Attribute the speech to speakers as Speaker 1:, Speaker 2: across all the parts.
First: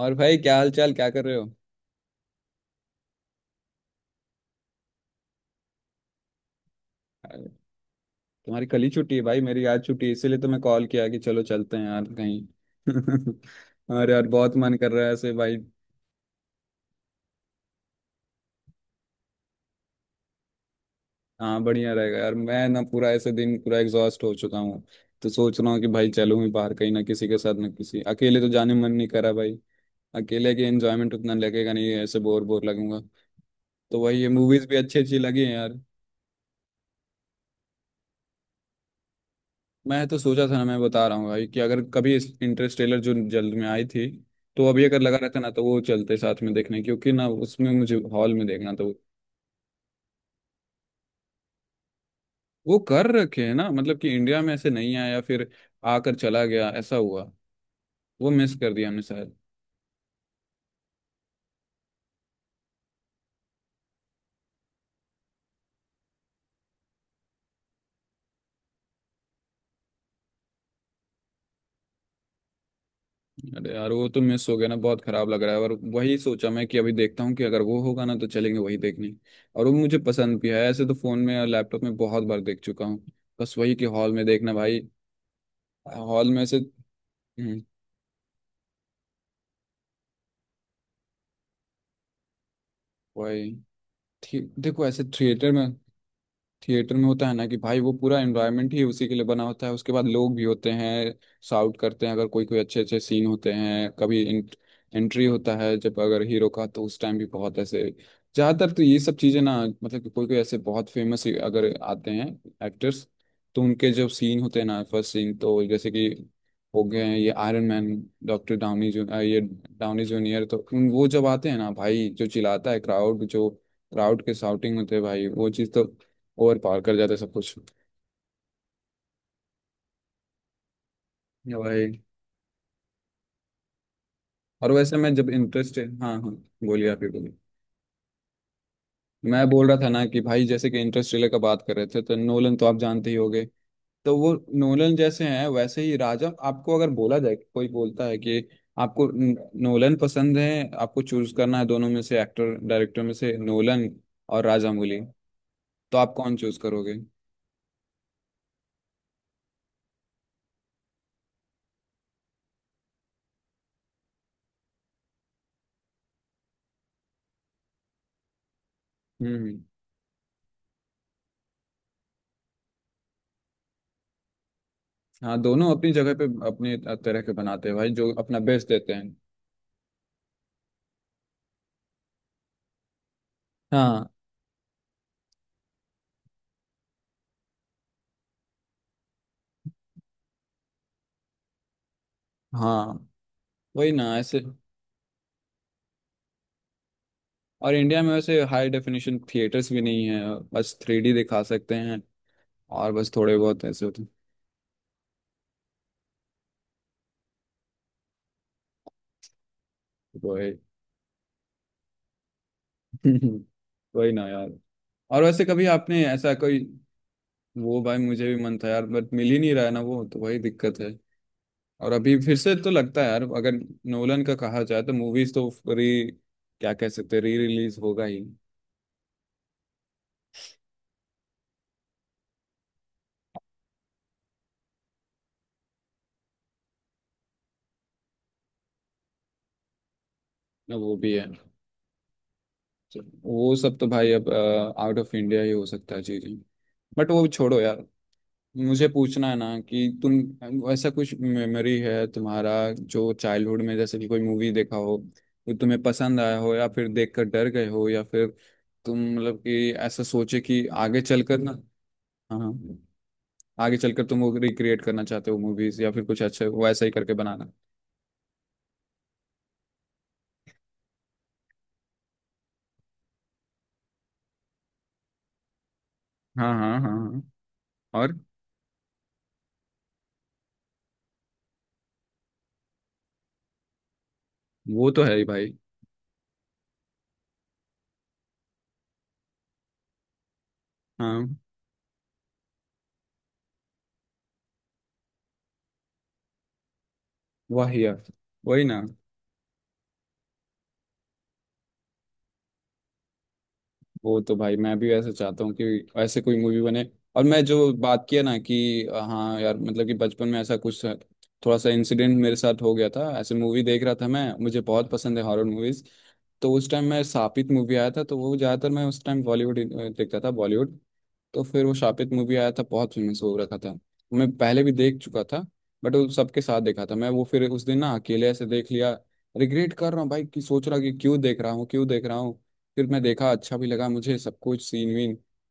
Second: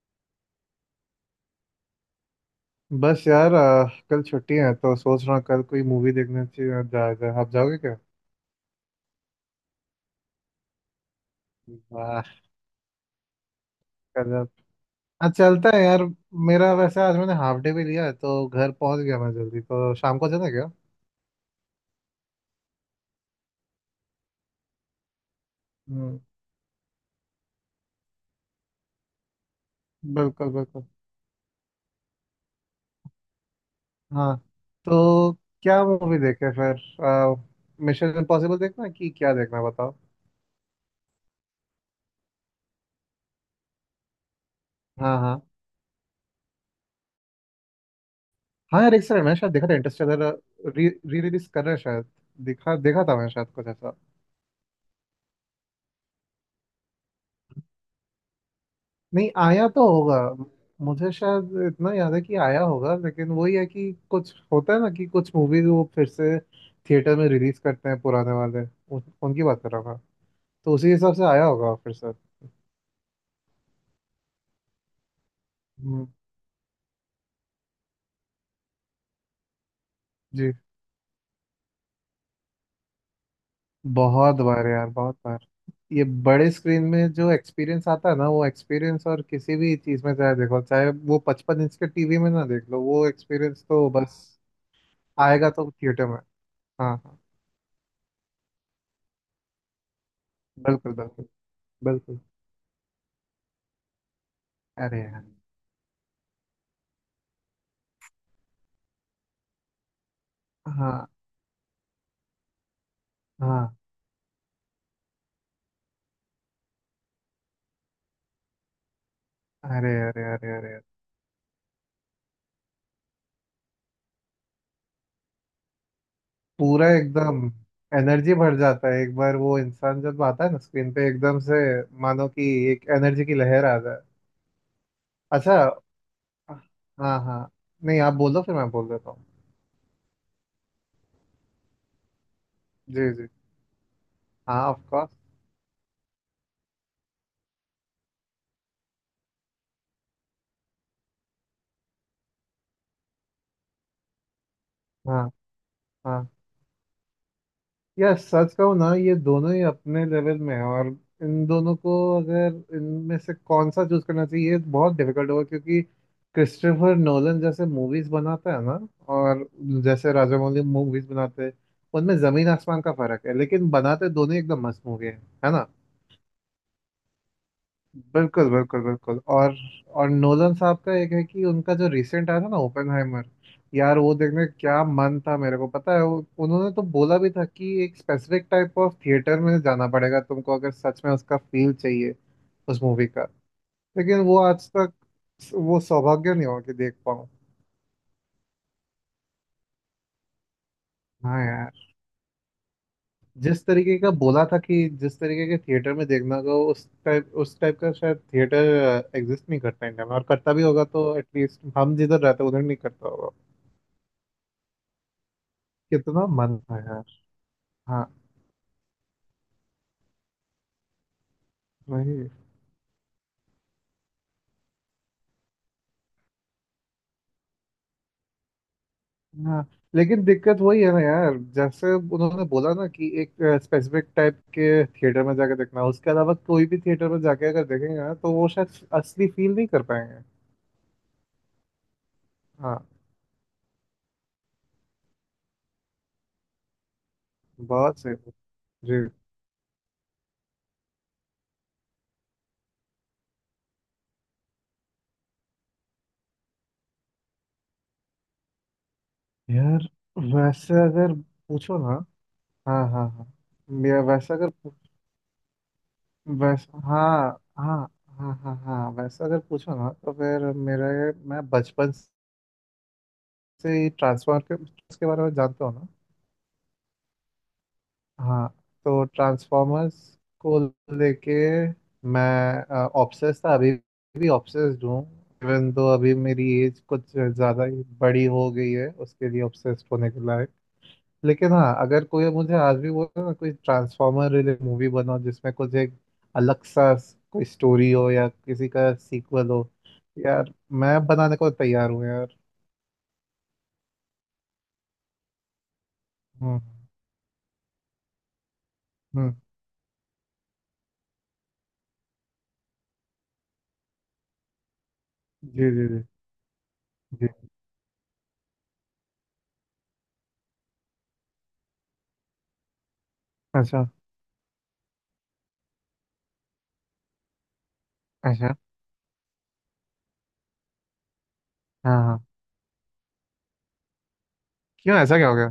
Speaker 1: और भाई क्या हाल चाल, क्या कर रहे हो?
Speaker 2: बस यार कल छुट्टी है तो सोच रहा हूँ कल कोई मूवी देखने चाहिए, जाया जाए। आप
Speaker 1: अरे,
Speaker 2: जाओगे क्या?
Speaker 1: तुम्हारी कल ही छुट्टी है भाई, मेरी आज छुट्टी है इसीलिए तो मैं कॉल किया कि चलो चलते हैं यार
Speaker 2: वाह।
Speaker 1: कहीं। और यार
Speaker 2: कल आप।
Speaker 1: बहुत मन कर रहा है
Speaker 2: हाँ,
Speaker 1: ऐसे भाई।
Speaker 2: चलता है यार। मेरा वैसे आज मैंने हाफ डे भी लिया है तो घर पहुंच गया मैं जल्दी, तो शाम को चलें क्या?
Speaker 1: हाँ बढ़िया रहेगा यार, मैं ना पूरा ऐसे दिन पूरा एग्जॉस्ट हो चुका हूँ। तो सोच रहा हूँ कि भाई
Speaker 2: हम्म,
Speaker 1: चलूँ ही बाहर कहीं, ना किसी के साथ ना किसी, अकेले तो जाने मन नहीं करा भाई।
Speaker 2: बिल्कुल
Speaker 1: अकेले के
Speaker 2: बिल्कुल।
Speaker 1: एंजॉयमेंट उतना लगेगा नहीं, ऐसे बोर बोर लगूंगा। तो वही, ये
Speaker 2: हाँ,
Speaker 1: मूवीज भी अच्छी अच्छी
Speaker 2: तो
Speaker 1: लगी हैं यार।
Speaker 2: क्या मूवी देखे फिर? मिशन इम्पॉसिबल देखना है कि क्या देखना है बताओ।
Speaker 1: मैं तो सोचा था ना, मैं बता रहा हूँ भाई कि अगर कभी इस इंटरस्टेलर जो जल्द में आई थी, तो अभी अगर लगा
Speaker 2: हाँ
Speaker 1: रहता
Speaker 2: हाँ।
Speaker 1: ना तो वो चलते साथ में देखने, क्योंकि ना उसमें मुझे हॉल में देखना
Speaker 2: हाँ
Speaker 1: था वो।
Speaker 2: यार, एक सेकंड, मैंने शायद देखा था इंटरस्टेलर। री रिलीज कर रहे हैं शायद। दिखा
Speaker 1: वो
Speaker 2: देखा
Speaker 1: कर
Speaker 2: था मैंने
Speaker 1: रखे
Speaker 2: शायद
Speaker 1: हैं
Speaker 2: कुछ
Speaker 1: ना,
Speaker 2: ऐसा।
Speaker 1: मतलब कि इंडिया में ऐसे नहीं आया, फिर आकर चला गया ऐसा हुआ। वो मिस कर दिया हमने
Speaker 2: नहीं
Speaker 1: शायद।
Speaker 2: आया तो होगा, मुझे शायद इतना याद है कि आया होगा, लेकिन वही है कि कुछ होता है ना कि कुछ मूवीज वो फिर से थिएटर में रिलीज करते हैं पुराने वाले। उनकी बात कर रहा था, तो उसी हिसाब से आया होगा फिर से।
Speaker 1: अरे यार वो तो मिस हो गया ना, बहुत खराब लग रहा है। और
Speaker 2: हम्म,
Speaker 1: वही सोचा मैं कि अभी देखता हूँ कि अगर वो होगा ना तो चलेंगे वही देखने। और वो मुझे पसंद भी
Speaker 2: जी।
Speaker 1: है ऐसे, तो फोन में और लैपटॉप में बहुत बार देख चुका हूँ। बस वही कि हॉल में
Speaker 2: बहुत
Speaker 1: देखना
Speaker 2: बार
Speaker 1: भाई।
Speaker 2: यार, बहुत बार। ये
Speaker 1: हॉल में
Speaker 2: बड़े
Speaker 1: से।
Speaker 2: स्क्रीन में जो
Speaker 1: हम्म,
Speaker 2: एक्सपीरियंस आता है ना, वो एक्सपीरियंस और किसी भी चीज में, चाहे देखो, चाहे वो पचपन इंच के टीवी में ना देख लो, वो
Speaker 1: वही।
Speaker 2: एक्सपीरियंस तो बस
Speaker 1: देखो ऐसे
Speaker 2: आएगा
Speaker 1: थिएटर
Speaker 2: तो
Speaker 1: में।
Speaker 2: थिएटर में। हाँ
Speaker 1: थिएटर में
Speaker 2: हाँ,
Speaker 1: होता है ना कि भाई, वो पूरा एनवायरनमेंट ही उसी के लिए बना होता है, उसके बाद लोग भी होते
Speaker 2: बिल्कुल
Speaker 1: हैं,
Speaker 2: बिल्कुल
Speaker 1: शाउट करते हैं
Speaker 2: बिल्कुल।
Speaker 1: अगर कोई कोई अच्छे अच्छे सीन होते हैं कभी।
Speaker 2: अरे यार।
Speaker 1: एंट्री होता है जब अगर हीरो का, तो उस टाइम भी बहुत ऐसे, ज़्यादातर तो ये सब चीज़ें ना, मतलब कि कोई कोई ऐसे बहुत
Speaker 2: हाँ
Speaker 1: फेमस अगर आते हैं एक्टर्स, तो
Speaker 2: हाँ।
Speaker 1: उनके जो सीन होते हैं ना, फर्स्ट सीन। तो जैसे कि हो गए हैं ये आयरन मैन, डॉक्टर डाउनी, ये
Speaker 2: अरे
Speaker 1: डाउनी
Speaker 2: अरे
Speaker 1: जूनियर,
Speaker 2: अरे
Speaker 1: तो
Speaker 2: अरे।
Speaker 1: वो जब आते हैं ना भाई, जो चिल्लाता है क्राउड, जो क्राउड के शाउटिंग होते हैं भाई, वो चीज़ तो और पार
Speaker 2: पूरा
Speaker 1: कर जाते सब
Speaker 2: एकदम
Speaker 1: कुछ।
Speaker 2: एनर्जी भर जाता है एक बार वो इंसान जब आता है ना स्क्रीन पे एकदम
Speaker 1: या
Speaker 2: से।
Speaker 1: भाई।
Speaker 2: मानो कि एक एनर्जी की लहर आ जाए।
Speaker 1: और वैसे मैं जब
Speaker 2: अच्छा।
Speaker 1: इंटरेस्ट, हाँ हाँ बोलिए, आप ही
Speaker 2: हाँ
Speaker 1: बोलिए।
Speaker 2: हाँ। नहीं, आप बोलो, फिर मैं बोल देता हूँ।
Speaker 1: मैं बोल रहा था ना कि भाई, जैसे कि इंटरेस्टेलर का बात कर रहे थे, तो नोलन तो आप जानते
Speaker 2: जी
Speaker 1: ही
Speaker 2: जी।
Speaker 1: होंगे। तो वो,
Speaker 2: हाँ, ऑफ
Speaker 1: नोलन
Speaker 2: कोर्स।
Speaker 1: जैसे हैं वैसे ही राजा, आपको अगर बोला जाए, कोई बोलता है कि आपको नोलन पसंद है, आपको चूज करना है दोनों में से, एक्टर डायरेक्टर में से, नोलन और राजामौली,
Speaker 2: हाँ।
Speaker 1: तो आप
Speaker 2: हाँ
Speaker 1: कौन चूज करोगे?
Speaker 2: यार, सच कहूँ ना, ये दोनों ही अपने लेवल में है, और इन दोनों को, अगर इनमें से कौन सा चूज करना चाहिए, ये बहुत डिफिकल्ट होगा, क्योंकि क्रिस्टोफर नोलन जैसे मूवीज बनाता है ना, और
Speaker 1: हम्म।
Speaker 2: जैसे राजामौली मूवीज बनाते हैं, उनमें जमीन आसमान का फर्क है, लेकिन बनाते दोनों ही एकदम मस्त मूवी है।
Speaker 1: हाँ
Speaker 2: है ना।
Speaker 1: दोनों अपनी जगह पे अपने तरह के बनाते हैं भाई, जो अपना
Speaker 2: बिल्कुल
Speaker 1: बेस्ट
Speaker 2: बिल्कुल
Speaker 1: देते हैं।
Speaker 2: बिल्कुल। और नोलन साहब का एक है कि उनका जो रिसेंट आया था ना, ओपेनहाइमर। यार
Speaker 1: हाँ
Speaker 2: वो देखने का क्या मन था मेरे को, पता है। वो- उन्होंने तो बोला भी था कि एक स्पेसिफिक टाइप ऑफ थिएटर में जाना पड़ेगा तुमको अगर सच में उसका फील चाहिए उस मूवी
Speaker 1: हाँ।
Speaker 2: का।
Speaker 1: वही ना
Speaker 2: लेकिन वो
Speaker 1: ऐसे।
Speaker 2: आज तक वो सौभाग्य नहीं हुआ कि देख पाऊँ।
Speaker 1: और इंडिया में वैसे हाई डेफिनेशन थिएटर्स भी नहीं है, बस थ्री डी
Speaker 2: हाँ
Speaker 1: दिखा सकते
Speaker 2: यार।
Speaker 1: हैं, और बस थोड़े
Speaker 2: जिस
Speaker 1: बहुत ऐसे
Speaker 2: तरीके
Speaker 1: होते हैं।
Speaker 2: का बोला था, कि जिस तरीके के थिएटर में देखना होगा, उस टाइप का शायद थिएटर एग्जिस्ट नहीं करता इंडिया में,
Speaker 1: तो
Speaker 2: और
Speaker 1: वही।
Speaker 2: करता भी होगा तो एटलीस्ट हम जिधर रहते हैं उधर नहीं करता होगा।
Speaker 1: वही ना यार। और वैसे कभी आपने
Speaker 2: कितना
Speaker 1: ऐसा
Speaker 2: मन
Speaker 1: कोई।
Speaker 2: था यार।
Speaker 1: वो भाई
Speaker 2: हाँ
Speaker 1: मुझे भी मन था यार, बट मिल ही नहीं रहा है ना वो, तो वही दिक्कत है। और अभी
Speaker 2: वही।
Speaker 1: फिर से तो लगता है यार अगर नोलन का कहा जाए, तो मूवीज तो री क्या कह सकते हैं, री रिलीज होगा ही।
Speaker 2: हाँ लेकिन दिक्कत वही है ना यार, जैसे उन्होंने बोला ना कि एक स्पेसिफिक टाइप के थिएटर में जाकर देखना, उसके अलावा कोई भी थिएटर में जाके अगर देखेंगे ना, तो वो शायद असली फील नहीं कर पाएंगे।
Speaker 1: ना वो भी है।
Speaker 2: हाँ।
Speaker 1: तो वो सब तो भाई अब आउट ऑफ इंडिया ही हो सकता है चीजें। बट वो छोड़ो यार,
Speaker 2: बहुत सही।
Speaker 1: मुझे
Speaker 2: जी।
Speaker 1: पूछना है ना कि तुम, ऐसा कुछ मेमोरी है तुम्हारा जो चाइल्डहुड में, जैसे कि कोई मूवी देखा हो जो तुम्हें पसंद आया हो, या फिर देखकर डर गए हो, या फिर तुम मतलब कि
Speaker 2: यार
Speaker 1: ऐसा सोचे कि
Speaker 2: वैसे
Speaker 1: आगे
Speaker 2: अगर
Speaker 1: चलकर ना,
Speaker 2: पूछो ना।
Speaker 1: हाँ हाँ,
Speaker 2: हाँ हाँ हाँ।
Speaker 1: आगे
Speaker 2: मैं
Speaker 1: चलकर तुम
Speaker 2: वैसे
Speaker 1: वो
Speaker 2: अगर पू-
Speaker 1: रिक्रिएट करना चाहते हो मूवीज, या फिर कुछ अच्छा
Speaker 2: वैसे
Speaker 1: वैसा ही करके
Speaker 2: हाँ।
Speaker 1: बनाना।
Speaker 2: हाँ हाँ हाँ हाँ, वैसे अगर पूछो ना, तो फिर मेरे, मैं बचपन से ही ट्रांसफर के उसके बारे में जानता हूँ ना।
Speaker 1: हाँ हाँ हाँ हाँ। और
Speaker 2: हाँ। तो ट्रांसफॉर्मर्स को लेके मैं ऑब्सेस्ड था, अभी भी ऑब्सेस्ड
Speaker 1: वो
Speaker 2: हूँ।
Speaker 1: तो है ही भाई।
Speaker 2: इवन तो अभी मेरी एज कुछ ज़्यादा ही बड़ी हो गई है उसके लिए ऑब्सेस्ड होने के लायक।
Speaker 1: हाँ।
Speaker 2: लेकिन हाँ, अगर कोई मुझे आज भी बोले ना कोई ट्रांसफॉर्मर रिलेटेड मूवी बनाओ जिसमें कुछ एक अलग सा कोई
Speaker 1: वही
Speaker 2: स्टोरी
Speaker 1: यार।
Speaker 2: हो या
Speaker 1: वही
Speaker 2: किसी
Speaker 1: ना।
Speaker 2: का सीक्वल हो, यार मैं बनाने को तैयार हूँ यार।
Speaker 1: वो तो भाई मैं भी ऐसे चाहता हूँ कि ऐसे कोई मूवी
Speaker 2: हम्म
Speaker 1: बने। और मैं जो बात किया ना कि
Speaker 2: हम्म।
Speaker 1: हाँ यार, मतलब कि बचपन में ऐसा कुछ थोड़ा सा इंसिडेंट मेरे साथ हो गया था। ऐसे मूवी देख रहा था मैं, मुझे बहुत पसंद है हॉरर
Speaker 2: जी
Speaker 1: मूवीज।
Speaker 2: जी जी
Speaker 1: तो उस टाइम मैं,
Speaker 2: जी।
Speaker 1: सापित मूवी आया था, तो वो ज़्यादातर, मैं उस टाइम बॉलीवुड देखता था बॉलीवुड। तो फिर वो शापित मूवी आया था, बहुत फेमस हो रखा था।
Speaker 2: अच्छा।
Speaker 1: मैं पहले भी देख चुका था, बट वो सबके साथ देखा था मैं। वो फिर उस दिन ना अकेले ऐसे
Speaker 2: अच्छा।
Speaker 1: देख लिया। रिग्रेट कर रहा हूँ भाई, कि सोच रहा कि क्यों देख रहा हूँ क्यों
Speaker 2: हाँ
Speaker 1: देख रहा
Speaker 2: हाँ।
Speaker 1: हूँ। फिर मैं देखा, अच्छा भी लगा मुझे सब कुछ, सीन
Speaker 2: क्यों?
Speaker 1: वीन।
Speaker 2: ऐसा क्या हो गया?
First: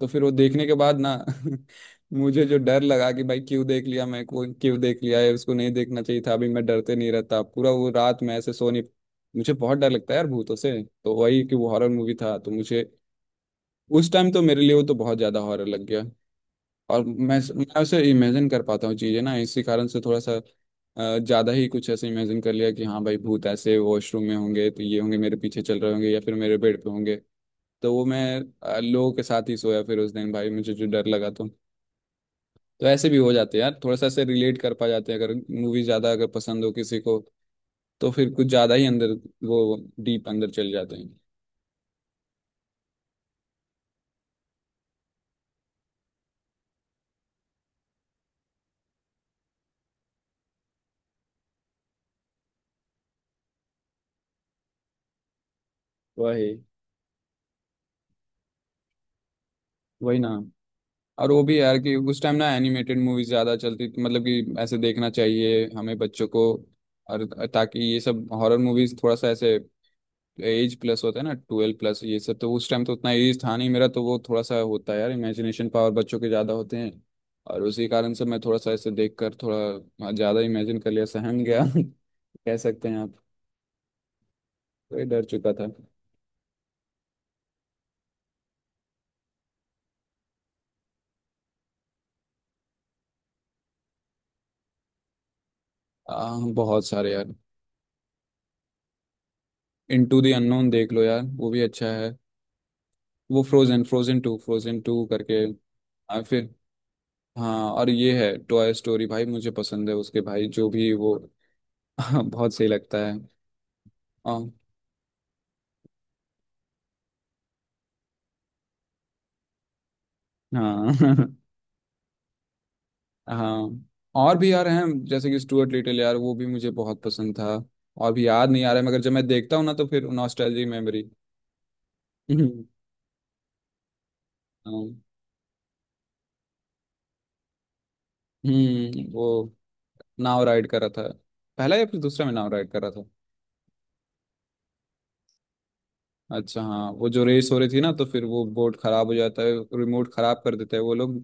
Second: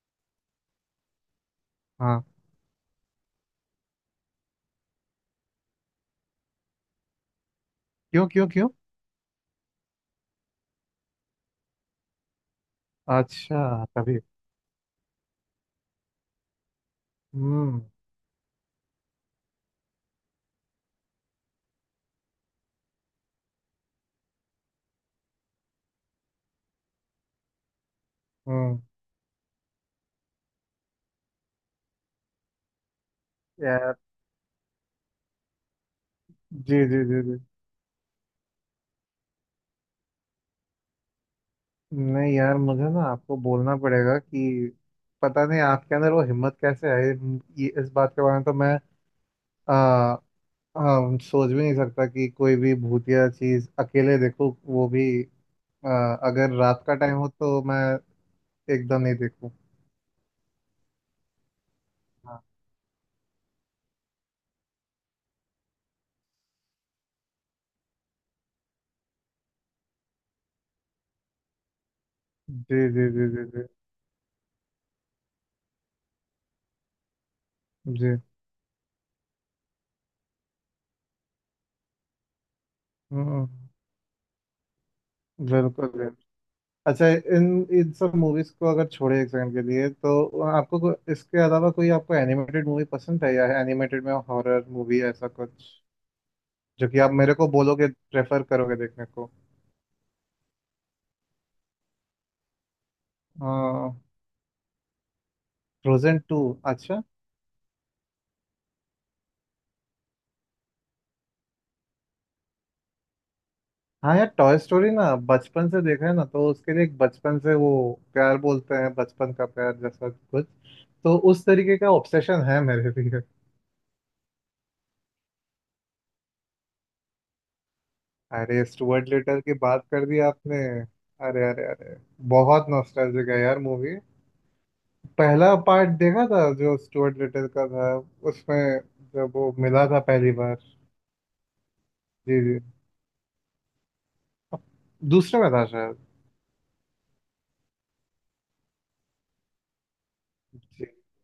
Speaker 1: तो फिर वो देखने के बाद ना
Speaker 2: हाँ।
Speaker 1: मुझे जो डर लगा कि भाई क्यों देख लिया, मैं को क्यों देख लिया है, उसको नहीं देखना चाहिए था, अभी मैं डरते नहीं रहता, पूरा वो रात
Speaker 2: क्यों
Speaker 1: मैं
Speaker 2: क्यों
Speaker 1: ऐसे
Speaker 2: क्यों?
Speaker 1: सो नहीं। मुझे बहुत डर लगता है यार भूतों से, तो वही कि वो हॉरर मूवी था, तो मुझे
Speaker 2: अच्छा
Speaker 1: उस
Speaker 2: तभी।
Speaker 1: टाइम तो मेरे लिए वो तो बहुत ज्यादा हॉरर लग गया। और मैं
Speaker 2: हम्म
Speaker 1: उसे इमेजिन कर पाता हूँ चीजें ना, इसी कारण से थोड़ा सा ज्यादा ही कुछ ऐसे इमेजिन कर लिया कि हाँ भाई, भूत ऐसे वॉशरूम में होंगे तो, ये होंगे मेरे पीछे चल रहे होंगे, या फिर मेरे बेड पे होंगे। तो वो मैं
Speaker 2: हम्म।
Speaker 1: लोगों के साथ ही सोया फिर उस दिन भाई, मुझे जो डर लगा तो। तो ऐसे भी हो जाते हैं यार,
Speaker 2: यार।
Speaker 1: थोड़ा सा ऐसे रिलेट कर पा जाते हैं अगर मूवी ज्यादा अगर पसंद हो
Speaker 2: जी
Speaker 1: किसी
Speaker 2: जी
Speaker 1: को,
Speaker 2: जी जी।
Speaker 1: तो फिर कुछ ज्यादा ही अंदर, वो डीप अंदर चल जाते हैं।
Speaker 2: नहीं यार, मुझे ना आपको बोलना पड़ेगा कि पता नहीं आपके अंदर वो हिम्मत कैसे आई। ये इस बात के बारे में तो मैं आ, आ, सोच भी नहीं सकता कि कोई भी भूतिया चीज अकेले देखूं, वो भी आ,
Speaker 1: वही।
Speaker 2: अगर रात का टाइम हो तो मैं एकदम नहीं देखूं।
Speaker 1: वही ना। और वो भी यार कि उस टाइम
Speaker 2: हाँ।
Speaker 1: ना एनिमेटेड मूवीज ज्यादा चलती थी, मतलब कि ऐसे देखना चाहिए हमें बच्चों को। और ताकि ये सब हॉरर मूवीज थोड़ा सा ऐसे, एज प्लस होता है ना, ट्वेल्व प्लस, ये सब तो उस
Speaker 2: जी
Speaker 1: टाइम तो
Speaker 2: जी
Speaker 1: उतना
Speaker 2: जी
Speaker 1: एज
Speaker 2: जी
Speaker 1: था
Speaker 2: जी
Speaker 1: नहीं मेरा, तो वो थोड़ा सा होता है यार इमेजिनेशन पावर, बच्चों के ज्यादा होते हैं। और उसी
Speaker 2: जी।
Speaker 1: कारण से मैं थोड़ा सा ऐसे देख कर थोड़ा ज्यादा इमेजिन कर लिया, सहम गया कह सकते हैं आप।
Speaker 2: हम्म।
Speaker 1: तो ये डर चुका था।
Speaker 2: बिल्कुल बिल्कुल। अच्छा, इन इन सब मूवीज को अगर छोड़े एक सेकंड के लिए, तो आपको इसके अलावा कोई आपको एनिमेटेड मूवी पसंद है, या एनिमेटेड में हॉरर मूवी ऐसा कुछ
Speaker 1: बहुत
Speaker 2: जो कि आप
Speaker 1: सारे यार।
Speaker 2: मेरे को बोलोगे प्रेफर करोगे देखने को?
Speaker 1: इन टू दी अननोन देख लो यार, वो भी अच्छा है। वो Frozen,
Speaker 2: Frozen
Speaker 1: Frozen two, Frozen two करके
Speaker 2: टू?
Speaker 1: फिर,
Speaker 2: अच्छा।
Speaker 1: हाँ। और ये है टॉय स्टोरी भाई, मुझे पसंद है, उसके भाई जो भी वो बहुत सही लगता है।
Speaker 2: हाँ यार,
Speaker 1: और
Speaker 2: टॉय स्टोरी ना बचपन से देखा है ना, तो उसके लिए एक बचपन से वो प्यार, बोलते हैं बचपन का प्यार जैसा कुछ, तो
Speaker 1: हाँ
Speaker 2: उस तरीके का ऑब्सेशन है मेरे लिए।
Speaker 1: हाँ। और भी यार हैं, जैसे कि स्टुअर्ट लिटिल यार, वो भी मुझे बहुत पसंद था। और भी याद नहीं
Speaker 2: अरे
Speaker 1: आ रहा है मगर
Speaker 2: स्टुअर्ट
Speaker 1: जब मैं
Speaker 2: लिटल की
Speaker 1: देखता हूँ ना
Speaker 2: बात
Speaker 1: तो
Speaker 2: कर
Speaker 1: फिर
Speaker 2: दी आपने।
Speaker 1: Nostalgic memory.
Speaker 2: अरे अरे अरे।
Speaker 1: हम्म।
Speaker 2: बहुत नॉस्टैल्जिक है यार मूवी।
Speaker 1: हाँ।
Speaker 2: पहला पार्ट देखा था जो स्टुअर्ट लिटिल का था, उसमें
Speaker 1: हम्म।
Speaker 2: जब
Speaker 1: वो
Speaker 2: वो मिला था पहली
Speaker 1: नाव
Speaker 2: बार।
Speaker 1: राइड कर रहा था। पहला या फिर दूसरा में
Speaker 2: जी
Speaker 1: नाव
Speaker 2: जी।
Speaker 1: राइड कर रहा था।
Speaker 2: दूसरे में था शायद।
Speaker 1: अच्छा हाँ, वो जो रेस हो रही थी ना, तो फिर वो बोर्ड खराब हो जाता है, रिमोट खराब कर देते हैं
Speaker 2: जी
Speaker 1: वो लोग,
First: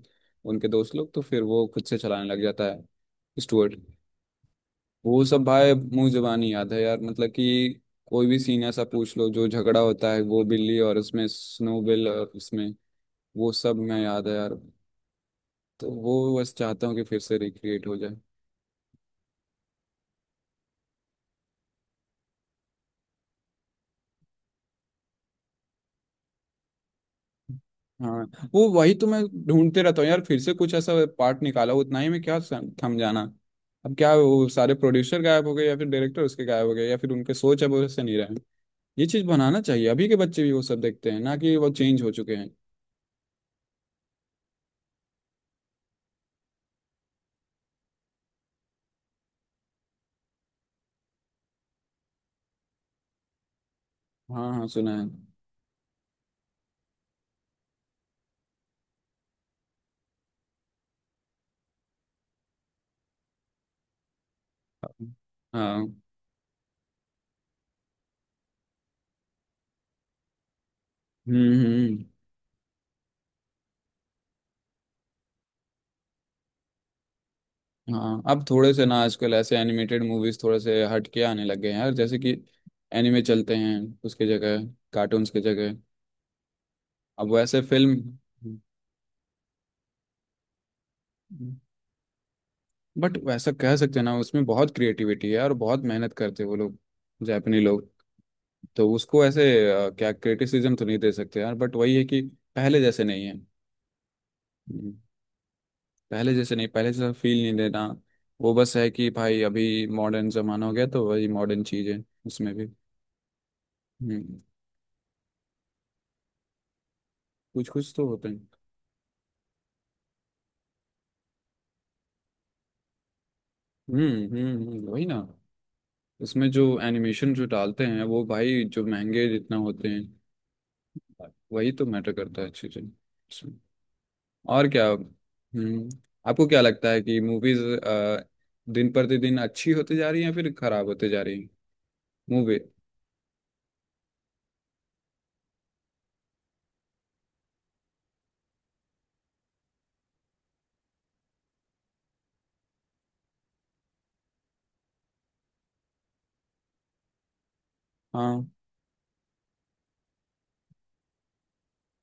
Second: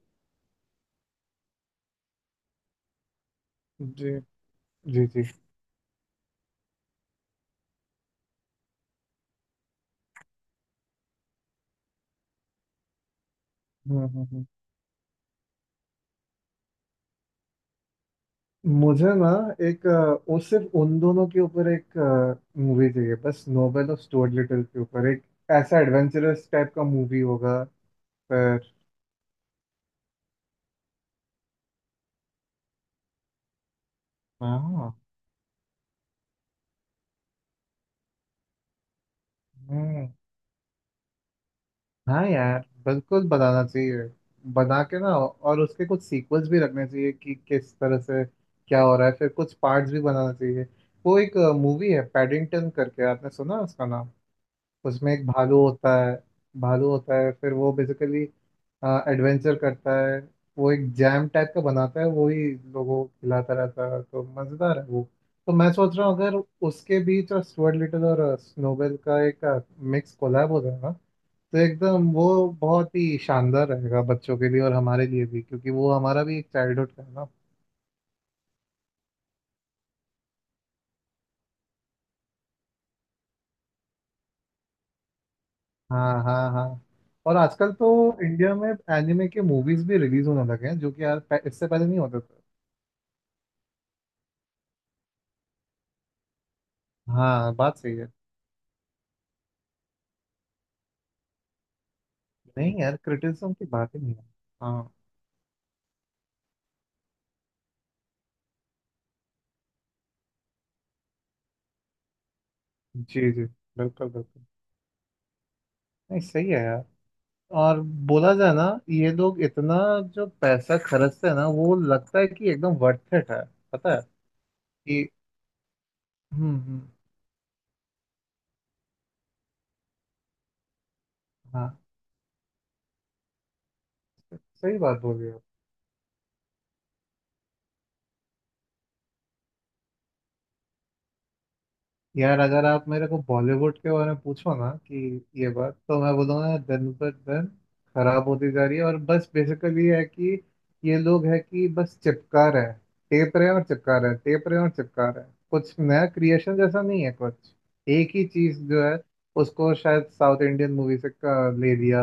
Speaker 1: उनके दोस्त लोग, तो फिर वो खुद से चलाने लग जाता है, स्टुअर्ट।
Speaker 2: जी जी जी।
Speaker 1: वो सब भाई मुंह जुबानी याद है यार, मतलब कि कोई भी सीन ऐसा पूछ लो, जो झगड़ा होता है वो बिल्ली, और उसमें स्नोबिल, और उसमें वो सब मैं
Speaker 2: हम्म हम्म
Speaker 1: याद है
Speaker 2: हम्म।
Speaker 1: यार। तो वो बस चाहता हूँ कि फिर से रिक्रिएट हो जाए।
Speaker 2: मुझे ना एक वो सिर्फ उन दोनों के ऊपर एक मूवी चाहिए बस, नोबेल और स्टुअर्ट लिटिल के ऊपर एक ऐसा एडवेंचरस टाइप का मूवी होगा,
Speaker 1: हाँ।
Speaker 2: पर।
Speaker 1: वो वही तो मैं ढूंढते रहता हूँ यार, फिर से कुछ ऐसा पार्ट निकाला उतना ही में, क्या थम जाना? अब क्या वो सारे
Speaker 2: हाँ।
Speaker 1: प्रोड्यूसर गायब हो गए, या फिर डायरेक्टर उसके गायब हो गए, या फिर उनके सोच अब वैसे नहीं रहे। ये चीज बनाना चाहिए,
Speaker 2: हम्म।
Speaker 1: अभी के बच्चे भी वो सब देखते हैं ना, कि वो चेंज हो
Speaker 2: हाँ
Speaker 1: चुके हैं।
Speaker 2: यार, बिल्कुल बताना चाहिए बना के ना, और उसके कुछ सीक्वल्स भी रखने चाहिए कि किस तरह से क्या हो रहा है, फिर कुछ पार्ट्स भी बनाना चाहिए। वो एक मूवी है पैडिंगटन करके, आपने सुना उसका नाम?
Speaker 1: हाँ हाँ सुना है।
Speaker 2: उसमें एक भालू होता है, भालू होता है, फिर वो बेसिकली एडवेंचर करता है, वो एक जैम टाइप का बनाता है, वो ही लोगों को खिलाता रहता है, तो मज़ेदार है वो। तो मैं
Speaker 1: हाँ।
Speaker 2: सोच रहा हूँ, अगर उसके बीच और स्टुअर्ट लिटिल और स्नोबेल का एक मिक्स कोलैब हो जाए ना, तो
Speaker 1: हम्म।
Speaker 2: एकदम वो बहुत ही शानदार रहेगा बच्चों के लिए और हमारे लिए भी, क्योंकि वो हमारा भी एक चाइल्डहुड का है ना।
Speaker 1: हाँ अब थोड़े से ना आजकल ऐसे एनिमेटेड मूवीज थोड़े से हटके आने लग गए हैं यार, जैसे कि एनिमे चलते हैं उसके जगह, कार्टून्स की जगह।
Speaker 2: हाँ हाँ हाँ।
Speaker 1: अब
Speaker 2: और
Speaker 1: वैसे
Speaker 2: आजकल तो इंडिया
Speaker 1: फिल्म,
Speaker 2: में एनिमे के मूवीज भी रिलीज होने लगे हैं जो कि यार इससे पहले नहीं होते थे।
Speaker 1: बट वैसा कह सकते हैं ना, उसमें बहुत क्रिएटिविटी है और बहुत मेहनत करते हैं वो लोग,
Speaker 2: हाँ
Speaker 1: जापानी
Speaker 2: बात
Speaker 1: लोग।
Speaker 2: सही है।
Speaker 1: तो उसको ऐसे क्या क्रिटिसिज्म तो नहीं दे सकते यार, बट वही है कि
Speaker 2: नहीं
Speaker 1: पहले
Speaker 2: यार,
Speaker 1: जैसे नहीं है।
Speaker 2: क्रिटिसिज्म की बात ही नहीं है। हाँ।
Speaker 1: हम्म। पहले जैसे नहीं, पहले जैसा फील नहीं देना। वो बस है कि भाई, अभी मॉडर्न जमाना हो गया, तो वही मॉडर्न चीज है उसमें भी।
Speaker 2: जी जी, बिल्कुल
Speaker 1: हम्म।
Speaker 2: बिल्कुल। नहीं सही है यार।
Speaker 1: कुछ
Speaker 2: और
Speaker 1: कुछ तो होते
Speaker 2: बोला
Speaker 1: हैं।
Speaker 2: जाए ना, ये लोग इतना जो पैसा खर्चते हैं ना, वो लगता है कि एकदम वर्थ इट है, पता है कि।
Speaker 1: वही ना। उसमें जो
Speaker 2: हम्म।
Speaker 1: एनिमेशन जो डालते हैं वो भाई, जो महंगे जितना होते हैं
Speaker 2: हाँ।
Speaker 1: वही तो मैटर करता है चीजें। और
Speaker 2: सही
Speaker 1: क्या।
Speaker 2: बात बोल रहे हो।
Speaker 1: हम्म। आपको क्या लगता है कि मूवीज दिन प्रतिदिन अच्छी होती जा रही है या फिर खराब होती जा रही है?
Speaker 2: यार
Speaker 1: मूवी।
Speaker 2: अगर आप मेरे को बॉलीवुड के बारे में पूछो ना कि, ये बात तो मैं बोलूँगा दिन पर दिन खराब होती जा रही है, और बस बेसिकली है कि ये लोग है कि बस चिपका रहे हैं, टेप रहे हैं और चिपका रहे हैं, टेप रहे हैं और चिपका रहे हैं, कुछ नया क्रिएशन जैसा नहीं है कुछ। एक ही
Speaker 1: हाँ
Speaker 2: चीज जो है उसको शायद साउथ इंडियन मूवी से का ले लिया,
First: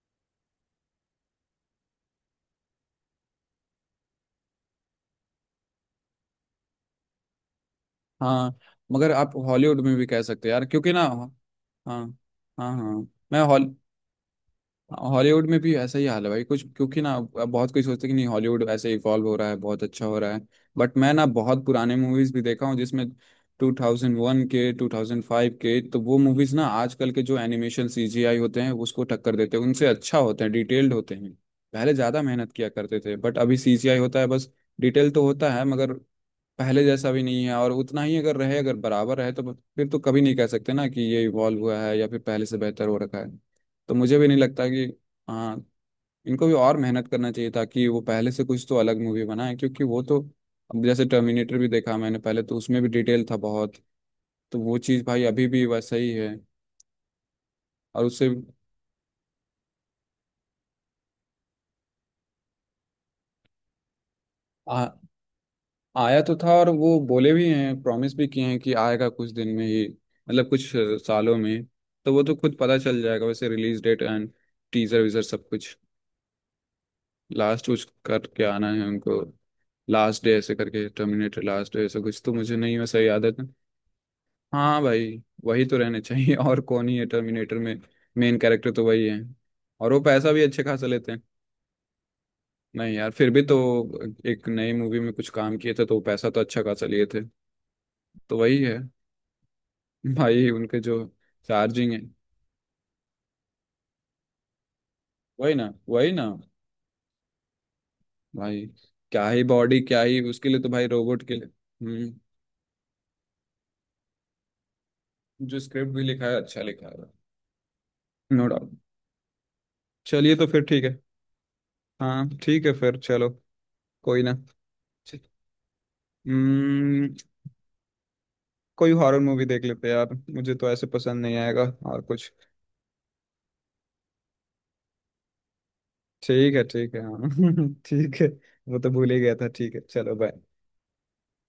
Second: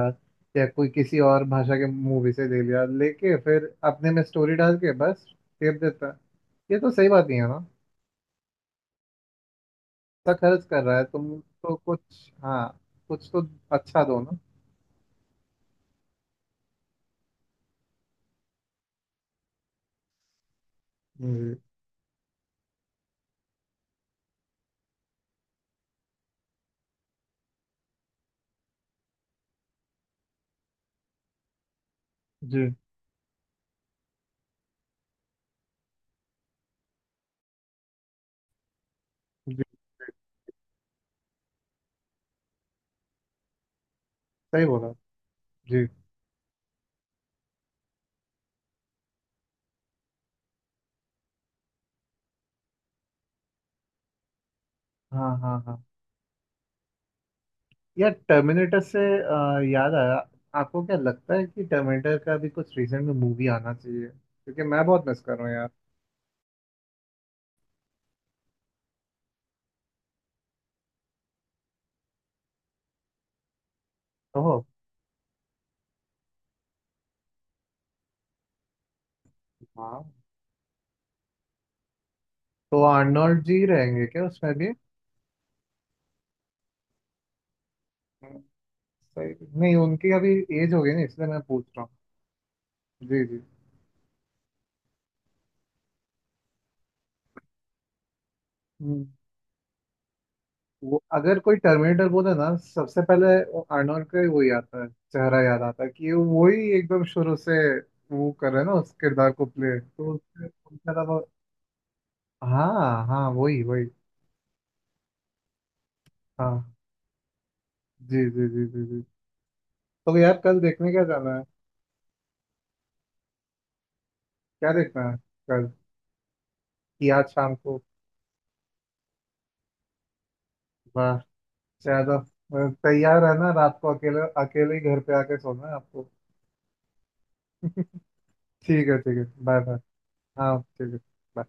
Speaker 2: या कोई किसी और भाषा के मूवी से ले लिया, लेके फिर अपने में स्टोरी डाल के बस टेप देता है। ये तो सही बात नहीं है ना।
Speaker 1: हाँ। मगर आप हॉलीवुड में भी कह
Speaker 2: इतना
Speaker 1: सकते हैं यार,
Speaker 2: खर्च कर
Speaker 1: क्योंकि
Speaker 2: रहा
Speaker 1: ना,
Speaker 2: है,
Speaker 1: हाँ।
Speaker 2: तुम तो
Speaker 1: हाँ
Speaker 2: कुछ हाँ,
Speaker 1: हाँ हाँ।
Speaker 2: कुछ
Speaker 1: मैं
Speaker 2: तो।
Speaker 1: हॉल,
Speaker 2: अच्छा दो ना।
Speaker 1: हॉलीवुड में भी ऐसा ही हाल है भाई कुछ, क्योंकि ना, अब बहुत कोई सोचते हैं कि नहीं हॉलीवुड ऐसे इवॉल्व हो रहा है, बहुत अच्छा हो रहा है। बट मैं ना
Speaker 2: जी
Speaker 1: बहुत पुराने मूवीज भी देखा हूँ जिसमें 2001 के 2005 के, तो वो मूवीज ना, आजकल के जो एनिमेशन सीजीआई होते हैं उसको टक्कर देते हैं, उनसे अच्छा होते हैं, डिटेल्ड होते हैं। पहले ज्यादा मेहनत किया
Speaker 2: जी
Speaker 1: करते थे, बट अभी सीजीआई होता है बस। डिटेल तो होता है मगर पहले जैसा भी नहीं है। और उतना ही अगर रहे, अगर बराबर रहे, तो
Speaker 2: जी जी,
Speaker 1: फिर तो कभी नहीं कह सकते ना कि ये इवॉल्व हुआ है, या फिर पहले से बेहतर हो रखा है। तो मुझे भी नहीं
Speaker 2: सही
Speaker 1: लगता कि,
Speaker 2: बोला।
Speaker 1: हाँ,
Speaker 2: जी।
Speaker 1: इनको भी और मेहनत करना चाहिए ताकि वो पहले से कुछ तो अलग मूवी बनाए, क्योंकि वो तो, अब जैसे टर्मिनेटर भी देखा मैंने पहले, तो उसमें भी डिटेल था बहुत, तो वो चीज़ भाई
Speaker 2: हाँ
Speaker 1: अभी
Speaker 2: हाँ।
Speaker 1: भी
Speaker 2: हाँ
Speaker 1: वैसा ही है। और
Speaker 2: यार,
Speaker 1: उससे,
Speaker 2: टर्मिनेटर से याद आया, आपको क्या लगता है कि टर्मिनेटर का भी कुछ रिसेंट में मूवी आना चाहिए? क्योंकि मैं बहुत मिस कर रहा हूँ यार।
Speaker 1: आया तो था, और वो बोले भी हैं, प्रॉमिस भी किए हैं कि आएगा कुछ दिन में ही, मतलब कुछ सालों में। तो वो तो खुद पता चल जाएगा वैसे, रिलीज डेट एंड
Speaker 2: ओहो।
Speaker 1: टीजर वीजर सब कुछ। लास्ट कुछ करके आना है उनको,
Speaker 2: हाँ,
Speaker 1: लास्ट डे ऐसे करके, टर्मिनेटर लास्ट डे ऐसा कुछ, तो मुझे नहीं
Speaker 2: तो
Speaker 1: वैसा याद है।
Speaker 2: आर्नोल्ड जी रहेंगे क्या उसमें भी?
Speaker 1: हाँ भाई वही तो रहने चाहिए और कौन ही है टर्मिनेटर में, मेन
Speaker 2: हम्म,
Speaker 1: कैरेक्टर तो वही है।
Speaker 2: सही नहीं,
Speaker 1: और वो
Speaker 2: उनकी
Speaker 1: पैसा
Speaker 2: अभी
Speaker 1: भी अच्छे
Speaker 2: एज हो
Speaker 1: खासा
Speaker 2: गई ना,
Speaker 1: लेते हैं।
Speaker 2: इसलिए मैं पूछ रहा
Speaker 1: नहीं यार
Speaker 2: हूँ।
Speaker 1: फिर भी
Speaker 2: जी
Speaker 1: तो, एक नई मूवी में कुछ काम किए थे तो वो पैसा तो अच्छा खासा लिए थे। तो वही है
Speaker 2: जी।
Speaker 1: भाई, उनके
Speaker 2: वो
Speaker 1: जो
Speaker 2: अगर कोई
Speaker 1: चार्जिंग है।
Speaker 2: टर्मिनेटर बोले ना, सबसे पहले वो आर्नोल्ड का ही वही आता है, चेहरा
Speaker 1: वही
Speaker 2: याद
Speaker 1: ना,
Speaker 2: आता है
Speaker 1: वही
Speaker 2: कि
Speaker 1: ना।
Speaker 2: वही एकदम शुरू से वो कर रहे
Speaker 1: भाई
Speaker 2: हैं ना उस
Speaker 1: क्या
Speaker 2: किरदार
Speaker 1: ही
Speaker 2: को प्ले,
Speaker 1: बॉडी, क्या
Speaker 2: तो
Speaker 1: ही,
Speaker 2: उससे
Speaker 1: उसके लिए तो भाई,
Speaker 2: उनका था वो-।
Speaker 1: रोबोट के लिए। हम्म।
Speaker 2: हाँ हाँ, वही वही।
Speaker 1: जो स्क्रिप्ट भी लिखा है
Speaker 2: हाँ।
Speaker 1: अच्छा लिखा है,
Speaker 2: जी
Speaker 1: नो
Speaker 2: जी जी
Speaker 1: डाउट।
Speaker 2: जी जी। तो
Speaker 1: चलिए
Speaker 2: यार
Speaker 1: तो
Speaker 2: कल
Speaker 1: फिर ठीक
Speaker 2: देखने
Speaker 1: है।
Speaker 2: क्या जाना है?
Speaker 1: हाँ ठीक है फिर चलो, कोई ना।
Speaker 2: क्या देखना है कल, कि
Speaker 1: हम्म।
Speaker 2: आज शाम को?
Speaker 1: कोई हॉरर मूवी देख लेते हैं यार, मुझे तो ऐसे
Speaker 2: वाह।
Speaker 1: पसंद नहीं आएगा। और
Speaker 2: चलो
Speaker 1: कुछ,
Speaker 2: तैयार है ना रात को अकेले अकेले ही घर पे आके सोना है आपको।
Speaker 1: ठीक है हाँ। ठीक है। वो
Speaker 2: ठीक
Speaker 1: तो
Speaker 2: है
Speaker 1: भूल
Speaker 2: ठीक
Speaker 1: ही
Speaker 2: है,
Speaker 1: गया था,
Speaker 2: बाय
Speaker 1: ठीक
Speaker 2: बाय।
Speaker 1: है चलो, बाय।
Speaker 2: हाँ ठीक है। bye।